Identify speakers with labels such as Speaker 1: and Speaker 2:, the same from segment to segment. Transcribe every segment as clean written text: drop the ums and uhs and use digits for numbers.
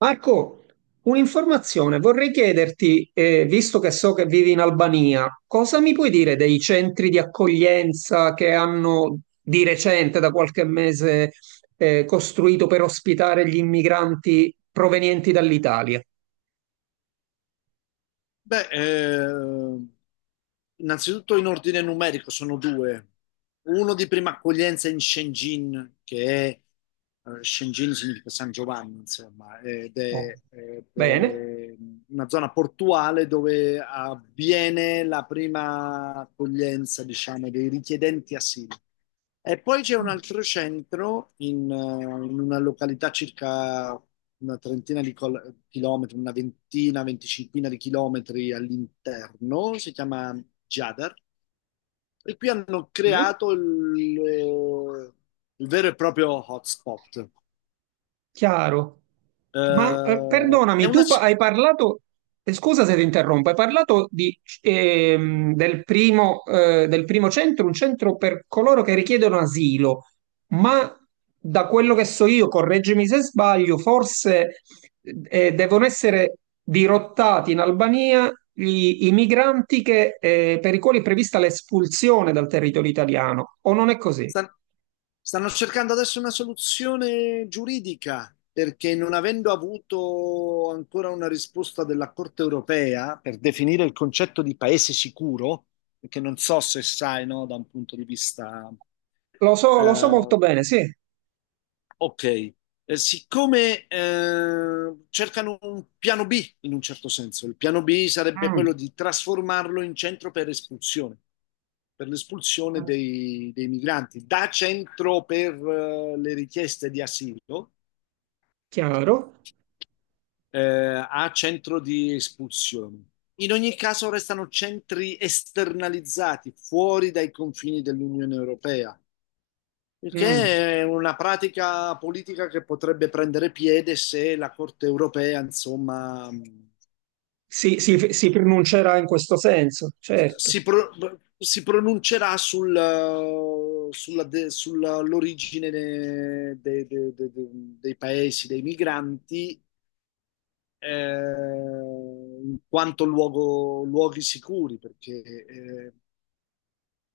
Speaker 1: Marco, un'informazione, vorrei chiederti, visto che so che vivi in Albania, cosa mi puoi dire dei centri di accoglienza che hanno di recente, da qualche mese, costruito per ospitare gli immigranti provenienti dall'Italia?
Speaker 2: Beh, innanzitutto in ordine numerico sono due. Uno di prima accoglienza in Shenzhen, che Shenzhen significa San Giovanni, insomma, ed
Speaker 1: Oh,
Speaker 2: è, ed
Speaker 1: bene.
Speaker 2: è una zona portuale dove avviene la prima accoglienza, diciamo, dei richiedenti asilo. E poi c'è un
Speaker 1: Ah,
Speaker 2: altro centro in una località circa una trentina chilometri, una ventina, venticinquina di chilometri all'interno, si chiama Jadar, e qui hanno
Speaker 1: sì.
Speaker 2: creato eh, il vero e proprio hotspot.
Speaker 1: Chiaro.
Speaker 2: Eh, è
Speaker 1: Perdonami,
Speaker 2: una,
Speaker 1: hai parlato, scusa se ti interrompo, hai parlato di del primo centro, un centro per coloro che richiedono asilo, ma da quello che so io, correggimi se sbaglio, forse devono essere dirottati in Albania i migranti che, per i quali è prevista l'espulsione dal territorio italiano, o non è così?
Speaker 2: Stan- stanno cercando adesso una soluzione giuridica perché, non avendo avuto ancora una risposta della Corte europea per definire il concetto di paese sicuro, che non so se sai, no, da un punto di vista,
Speaker 1: Lo so molto
Speaker 2: eh,
Speaker 1: bene, sì.
Speaker 2: ok. Siccome cercano un piano B, in un certo senso, il piano B sarebbe quello di trasformarlo in centro per espulsione, per l'espulsione
Speaker 1: Mm.
Speaker 2: dei migranti, da centro per le richieste di asilo
Speaker 1: Chiaro?
Speaker 2: eh, a centro di espulsione. In ogni caso restano centri esternalizzati, fuori dai confini dell'Unione Europea. Il
Speaker 1: Mm.
Speaker 2: che è una pratica politica che potrebbe prendere piede se la Corte europea, insomma,
Speaker 1: Si, si pronuncerà in questo senso, certo,
Speaker 2: si, pro- si pronuncerà sulla sull'origine, dei paesi, dei migranti, eh, in quanto luoghi sicuri, perché,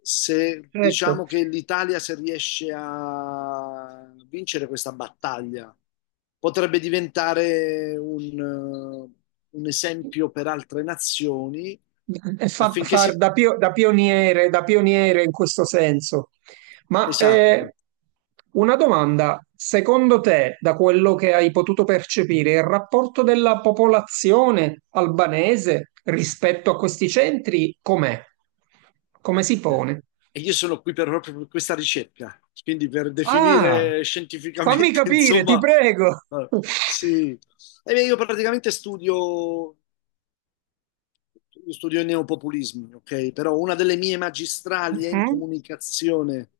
Speaker 2: se
Speaker 1: certo.
Speaker 2: diciamo che l'Italia, se riesce a vincere questa battaglia, potrebbe diventare un esempio per altre nazioni
Speaker 1: E
Speaker 2: affinché
Speaker 1: far
Speaker 2: si...
Speaker 1: da, da pioniere in questo senso. Ma
Speaker 2: Esatto.
Speaker 1: eh, una domanda, secondo te, da quello che hai potuto percepire, il rapporto della popolazione albanese rispetto a questi centri com'è? Come si pone?
Speaker 2: E io sono qui per, proprio per questa ricerca, quindi per
Speaker 1: Ah,
Speaker 2: definire
Speaker 1: fammi
Speaker 2: scientificamente,
Speaker 1: capire, ti
Speaker 2: insomma,
Speaker 1: prego.
Speaker 2: eh, sì. E io praticamente studio io studio i neopopulismi, ok? Però una delle mie magistrali è in
Speaker 1: Mhm.
Speaker 2: comunicazione,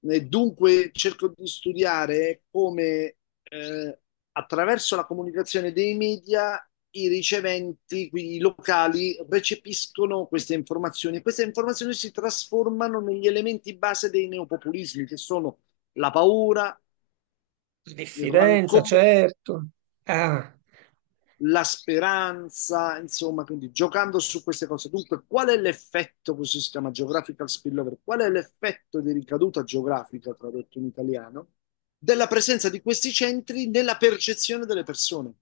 Speaker 2: e dunque cerco di studiare come, eh, attraverso la comunicazione dei media, i riceventi, quindi i locali, recepiscono queste informazioni, e queste informazioni si trasformano negli elementi base dei neopopulismi, che sono la paura, il
Speaker 1: Diffidenza,
Speaker 2: rancore,
Speaker 1: certo. Ah,
Speaker 2: la speranza, insomma, quindi giocando su queste cose. Dunque, qual è l'effetto, questo si chiama geographical spillover, qual è l'effetto di ricaduta geografica, tradotto in italiano, della presenza di questi centri nella percezione delle persone?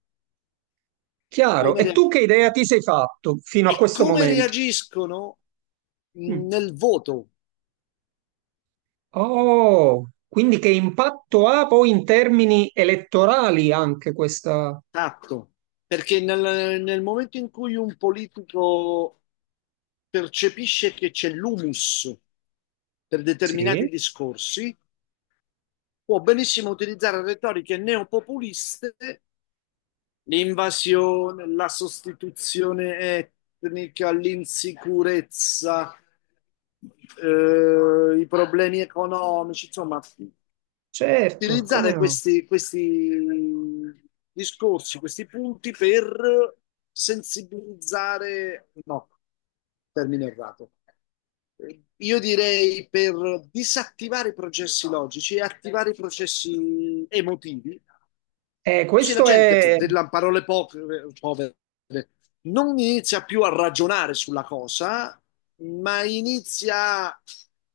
Speaker 1: chiaro.
Speaker 2: Come
Speaker 1: E tu che idea
Speaker 2: reagiscono?
Speaker 1: ti sei fatto fino a
Speaker 2: E
Speaker 1: questo
Speaker 2: come
Speaker 1: momento?
Speaker 2: reagiscono
Speaker 1: Mm.
Speaker 2: nel voto,
Speaker 1: Oh, quindi che impatto ha poi in termini elettorali anche questa...
Speaker 2: tatto? Perché nel momento in cui un politico percepisce che c'è l'humus per determinati
Speaker 1: Sì,
Speaker 2: discorsi, può benissimo utilizzare retoriche neopopuliste: l'invasione, la sostituzione etnica, l'insicurezza, i problemi economici, insomma,
Speaker 1: certo, come
Speaker 2: utilizzare
Speaker 1: no?
Speaker 2: questi discorsi, questi punti per sensibilizzare, no, termine errato. Io direi per disattivare i processi logici e attivare i processi emotivi, così la
Speaker 1: Questo
Speaker 2: gente, per
Speaker 1: è...
Speaker 2: delle parole povere, povere, non inizia più a ragionare sulla cosa, ma inizia a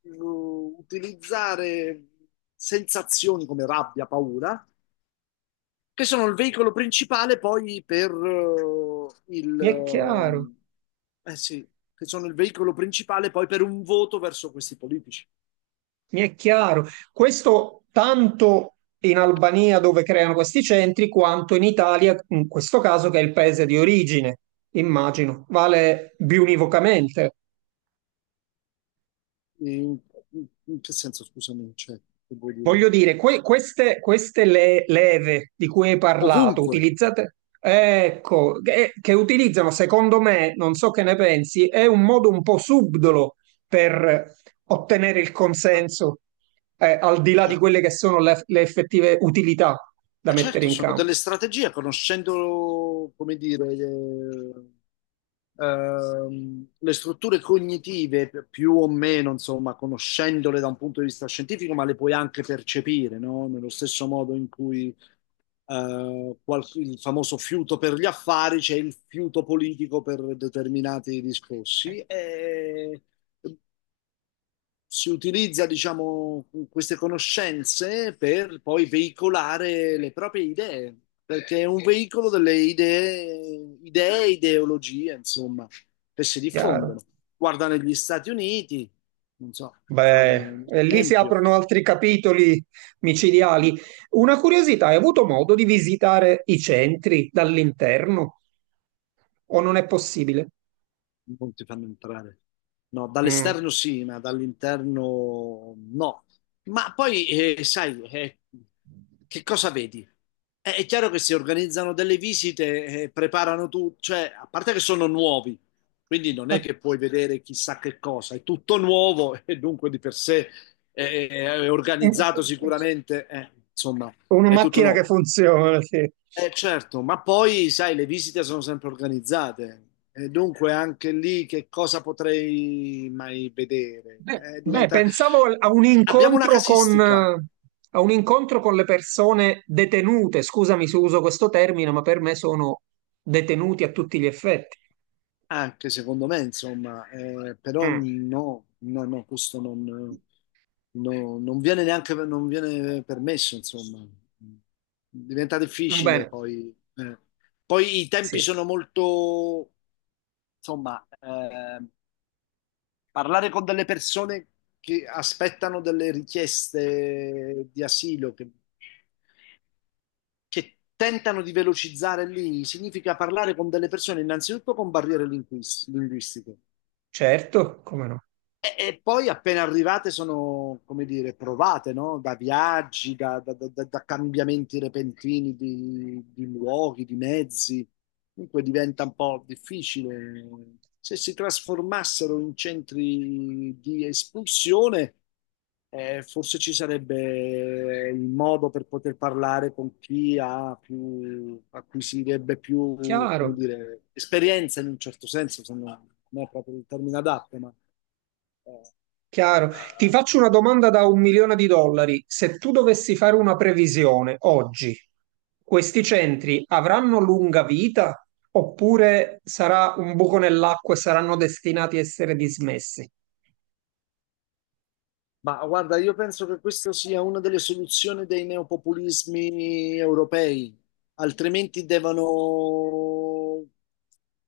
Speaker 2: utilizzare sensazioni come rabbia, paura, che sono il veicolo principale poi per il...
Speaker 1: mi è chiaro.
Speaker 2: ehm, eh sì, che sono il veicolo principale poi per un voto verso questi politici.
Speaker 1: Mi è chiaro. Questo tanto in Albania dove creano questi centri, quanto in Italia, in questo caso che è il paese di origine, immagino, vale biunivocamente.
Speaker 2: In, in che senso, scusami, cioè, che vuol dire?
Speaker 1: Voglio dire, queste, queste leve di cui hai parlato,
Speaker 2: Ovunque.
Speaker 1: utilizzate, ecco, che utilizzano, secondo me, non so che ne pensi, è un modo un po' subdolo per ottenere il
Speaker 2: Ah,
Speaker 1: consenso, al di là di
Speaker 2: certo.
Speaker 1: quelle che sono le effettive utilità da mettere
Speaker 2: Certo,
Speaker 1: in
Speaker 2: sono
Speaker 1: campo.
Speaker 2: delle strategie, conoscendo, come dire, le strutture cognitive, più o meno, insomma, conoscendole da un punto di vista scientifico, ma le puoi anche percepire, no? Nello stesso modo in cui, il famoso fiuto per gli affari, c'è il fiuto politico per determinati discorsi. E si utilizza, diciamo, queste conoscenze per poi veicolare le proprie idee, perché è un veicolo delle idee, ideologie, insomma, che si diffondono.
Speaker 1: Chiaro.
Speaker 2: Guarda negli Stati Uniti, non so, per fare
Speaker 1: Beh,
Speaker 2: un
Speaker 1: e lì si
Speaker 2: esempio.
Speaker 1: aprono altri capitoli micidiali. Una curiosità, hai avuto modo di visitare i centri dall'interno o non è possibile?
Speaker 2: Non ti fanno entrare. No,
Speaker 1: Mm.
Speaker 2: dall'esterno sì, ma dall'interno no. Ma poi, sai, che cosa vedi? È chiaro che si organizzano delle visite, preparano tutto, cioè, a parte che sono nuovi, quindi non è che puoi vedere chissà che cosa, è tutto nuovo e dunque di per sé è organizzato sicuramente, insomma,
Speaker 1: Una
Speaker 2: è tutto
Speaker 1: macchina che
Speaker 2: nuovo.
Speaker 1: funziona, sì.
Speaker 2: Certo, ma poi sai, le visite sono sempre organizzate, e dunque anche lì che cosa potrei mai vedere?
Speaker 1: Beh, beh,
Speaker 2: Diventa...
Speaker 1: pensavo a un
Speaker 2: Abbiamo una
Speaker 1: incontro con,
Speaker 2: casistica,
Speaker 1: a un incontro con le persone detenute. Scusami se uso questo termine, ma per me sono detenuti a tutti gli effetti.
Speaker 2: anche secondo me, insomma, però
Speaker 1: Mm.
Speaker 2: no, no, no, questo non, no, non viene permesso, insomma. Diventa
Speaker 1: Va
Speaker 2: difficile
Speaker 1: bene.
Speaker 2: poi. Poi i tempi
Speaker 1: Sì,
Speaker 2: sono molto, insomma, parlare con delle persone che aspettano delle richieste di asilo, che tentano di velocizzare lì, significa parlare con delle persone innanzitutto con barriere linguistiche.
Speaker 1: certo, come no?
Speaker 2: E poi appena arrivate sono, come dire, provate, no? Da viaggi, da cambiamenti repentini di luoghi, di mezzi. Dunque diventa un po' difficile. Se si trasformassero in centri di espulsione, forse ci sarebbe il modo per poter parlare con chi ha più, acquisirebbe più, come
Speaker 1: Chiaro,
Speaker 2: dire, esperienza, in un certo senso, se non, non è proprio il termine adatto, ma eh, a-
Speaker 1: chiaro. Ti
Speaker 2: a-
Speaker 1: faccio una domanda da 1 milione di dollari. Se tu dovessi fare una previsione oggi, questi centri avranno lunga vita oppure sarà un buco nell'acqua e saranno destinati a essere dismessi?
Speaker 2: ma guarda, io penso che questa sia una delle soluzioni dei neopopulismi europei, altrimenti devono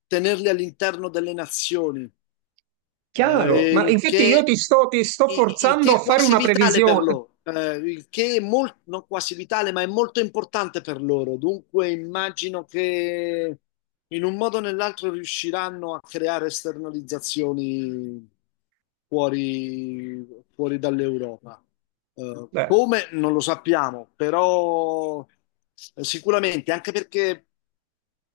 Speaker 2: tenerli all'interno delle nazioni.
Speaker 1: Chiaro,
Speaker 2: eh,
Speaker 1: ma
Speaker 2: il
Speaker 1: infatti io
Speaker 2: che,
Speaker 1: ti sto
Speaker 2: il
Speaker 1: forzando
Speaker 2: che
Speaker 1: a
Speaker 2: è
Speaker 1: fare
Speaker 2: quasi
Speaker 1: una
Speaker 2: vitale per
Speaker 1: previsione.
Speaker 2: loro, il che è molto, non quasi vitale, ma è molto importante per loro. Dunque immagino che in un modo o nell'altro riusciranno a creare esternalizzazioni fuori, fuori dall'Europa.
Speaker 1: Beh,
Speaker 2: Come non lo sappiamo, però sicuramente, anche perché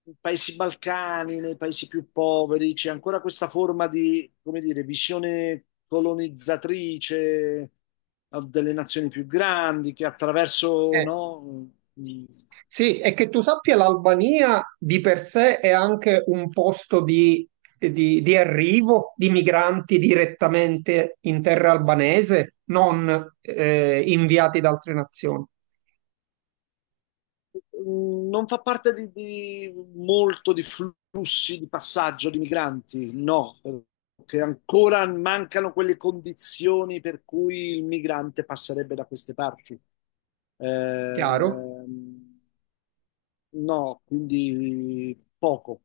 Speaker 2: nei paesi balcani, nei paesi più poveri, c'è ancora questa forma di, come dire, visione colonizzatrice delle nazioni più grandi che attraverso,
Speaker 1: eh,
Speaker 2: no, mm,
Speaker 1: sì, e che tu sappia, l'Albania di per sé è anche un posto di, di arrivo di migranti direttamente in terra albanese, non inviati da altre nazioni.
Speaker 2: non fa parte di, molto di flussi di passaggio di migranti, no, perché ancora mancano quelle condizioni per cui il migrante passerebbe da queste parti.
Speaker 1: Chiaro?
Speaker 2: Ehm, No, quindi poco,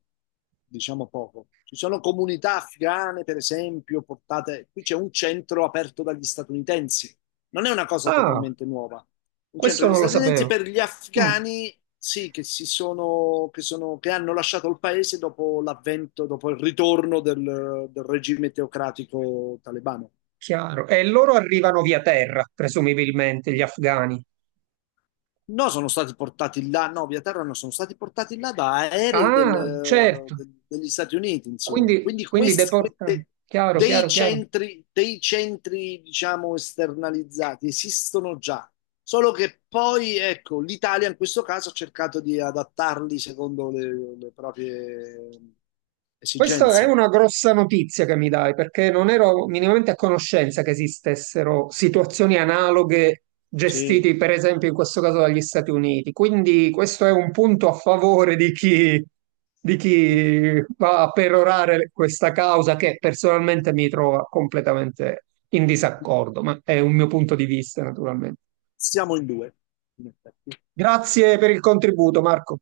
Speaker 2: diciamo poco. Ci sono comunità afghane, per esempio, portate... Qui c'è un centro aperto dagli statunitensi. Non è una cosa
Speaker 1: Ah,
Speaker 2: totalmente nuova. Un centro
Speaker 1: questo
Speaker 2: degli
Speaker 1: non lo
Speaker 2: statunitensi
Speaker 1: sapevo.
Speaker 2: per gli
Speaker 1: Mm,
Speaker 2: afghani, sì, che si sono... che hanno lasciato il paese dopo l'avvento, dopo il ritorno del regime teocratico talebano.
Speaker 1: chiaro. E loro arrivano via terra, presumibilmente, gli afghani.
Speaker 2: No, sono stati portati là, no, via terra no, sono stati portati là da aerei
Speaker 1: Ah, certo.
Speaker 2: degli Stati Uniti, insomma.
Speaker 1: Quindi,
Speaker 2: Quindi
Speaker 1: quindi deportati. Chiaro, chiaro, chiaro.
Speaker 2: dei centri, diciamo, esternalizzati esistono già, solo che poi, ecco, l'Italia in questo caso ha cercato di adattarli secondo le proprie
Speaker 1: Questa è
Speaker 2: esigenze.
Speaker 1: una grossa notizia che mi dai, perché non ero minimamente a conoscenza che esistessero situazioni analoghe
Speaker 2: Sì,
Speaker 1: gestite, per esempio, in questo caso dagli Stati Uniti. Quindi questo è un punto a favore di chi va a perorare questa causa che personalmente mi trova completamente in disaccordo, ma è un mio punto di vista, naturalmente.
Speaker 2: siamo in due, in effetti.
Speaker 1: Grazie per il contributo, Marco.